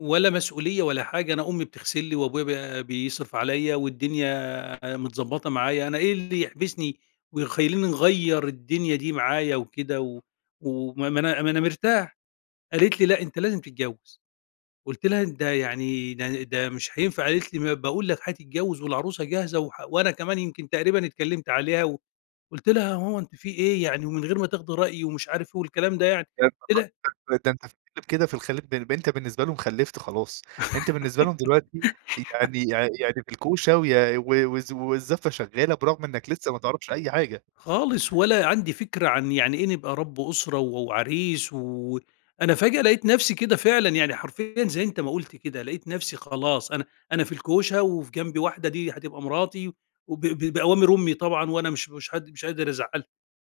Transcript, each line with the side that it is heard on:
left: ولا مسؤولية ولا حاجة. أنا أمي بتغسل لي وأبويا ب بيصرف عليّا والدنيا ع متضبّطة معايا، أنا إيه اللي يحبسني ويخلّيني نغيّر الدنيا دي معايا وكده و و ما أنا ما أنا مرتاح. قالت لي: "لأ أنت لازم تتجوّز." قُلت لها: "ده يعني ده ده مش هينفع." قالت لي: "ما باقول لك هتتجوّز والعروسة جاهزة و وأنا كمان يمكن تقريبًا اتكلّمت عليها و" قُلت لها: "يا ماما أنتِ في إيه؟ يعني ومن غير ما تاخدي رأيي،" ومش عارف إيه والكلام ده يعني." قُلت لها
right: [unintelligible] ده أنت ف أنت كده في الخليج بن أنت بالنسبة لهم خلّفت خلاص، أنت بالنسبة لهم دلوقتي يعني يع يعني في الكوشة ويا و والز والزفة شغّالة برغم إنّك لسّه ما تعرفش أي حاجة.
left: خالص. ولا عندي فكرة عن يعني إيه نبقى رب أسرة و وعريس و أنا فجأة لقيت نفسي كده فعلًا يعني حرفيًا- زي أنت ما قُلت كده- لقيت نفسي خلاص، أنا أنا في الكوشة وفي جنبي واحدة دي هتبقى مراتي وب ب بأوامر أمي طبعًا وأنا مش مش هد مش قادر أزعّلها.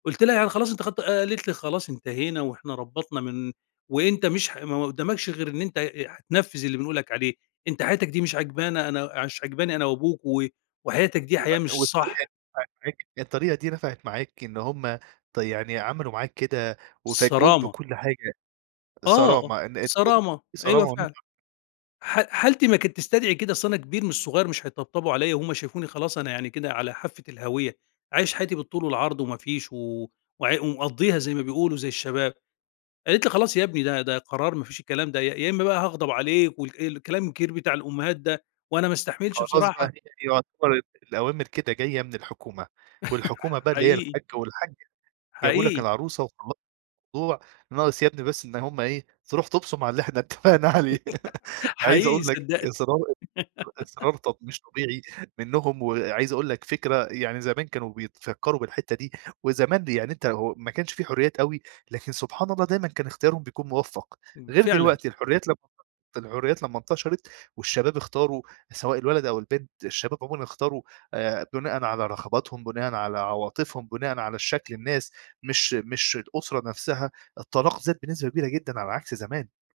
left: قُلت لها: "يعني خلاص أنتِ خدتِ" قالت لي: "خلاص انتهينا وإحنا ربّطنا من وأنت مش ح ما قُدّامكش غير إن أنت أ هتنفِّذ اللي بنقول لك عليه، أنت حياتك دي مش عاجبانا، أنا ع مش عاجباني أنا وأبوك و وحياتك دي
right: و
left: حياة مش
right: والطريقة دي
left: صح."
right: نفعت معاك؟ الطريقة دي نفعت معاك إن هم ط يعني عملوا معاك كده وفاجئوك
left: الصرامة.
right: بكل حاجة
left: آه.
right: صرامة. إن الضغوطات
left: صرامة،
right: في
left: أيوه
right: صرامة
left: فعلًا.
right: [unintelligible]
left: ح حالتي ما كانت تستدعي كده، أصل أنا كبير مش صغير مش هيتطبطبوا عليّا وهُم شافوني خلاص أنا يعني كده على حافة الهاوية، عايش حياتي بالطول والعرض وما فيش و وع ومقضّيها زي ما بيقولوا زي الشباب. قالت لي: "خلاص يا ابني ده ده قرار ما فيش الكلام ده، يا يا إمّا بقى هاغضب عليك،" والك الكلام الكبير بتاع الأُمّهات ده، وأنا ما أستحملش
right: خلاص بقى، هي
left: بصراحة.
right: دي يعتبر الأوامر كده جاية من الحكومة، والحكومة بقى اللي هي
left: حقيقي.
right: الحَاج وَالحَاجّة، جابوا لك
left: حقيقي.
right: العروسة وخلّص ضوع ناقص يا ابني بس إن هم إيه، تروح تُبصم على اللي إحنا اتفقنا عليه. عايز
left: حقيقة
right: أقول لك
left: صدّقني.
right: إصرار إصرار ط مش طبيعي منّهم وعايز أقول لك فكرة يعني زمان كانوا بيتفكّروا بالحتّة دي وزمان دي يعني أنت هو ما كانش في حُريّات أوي، لكن سبحان الله دايمًا كان اختيارهم بيكون مُوفّق،
left: إمم
right: غير
left: فعلًا.
right: دلوقتي الحريات لمّا الحريات لمّا انتشرت والشباب اختاروا سواء الولد أو البنت، الشباب عمومًا اختارو آآ، بُناءً على رغباتهم، بُناءً على عواطفهم، بُناءً على الشكل الناس مش مش الأسرة نفسها، الطلاق زاد بنسبة كبيرة جدًا على عكس زمان.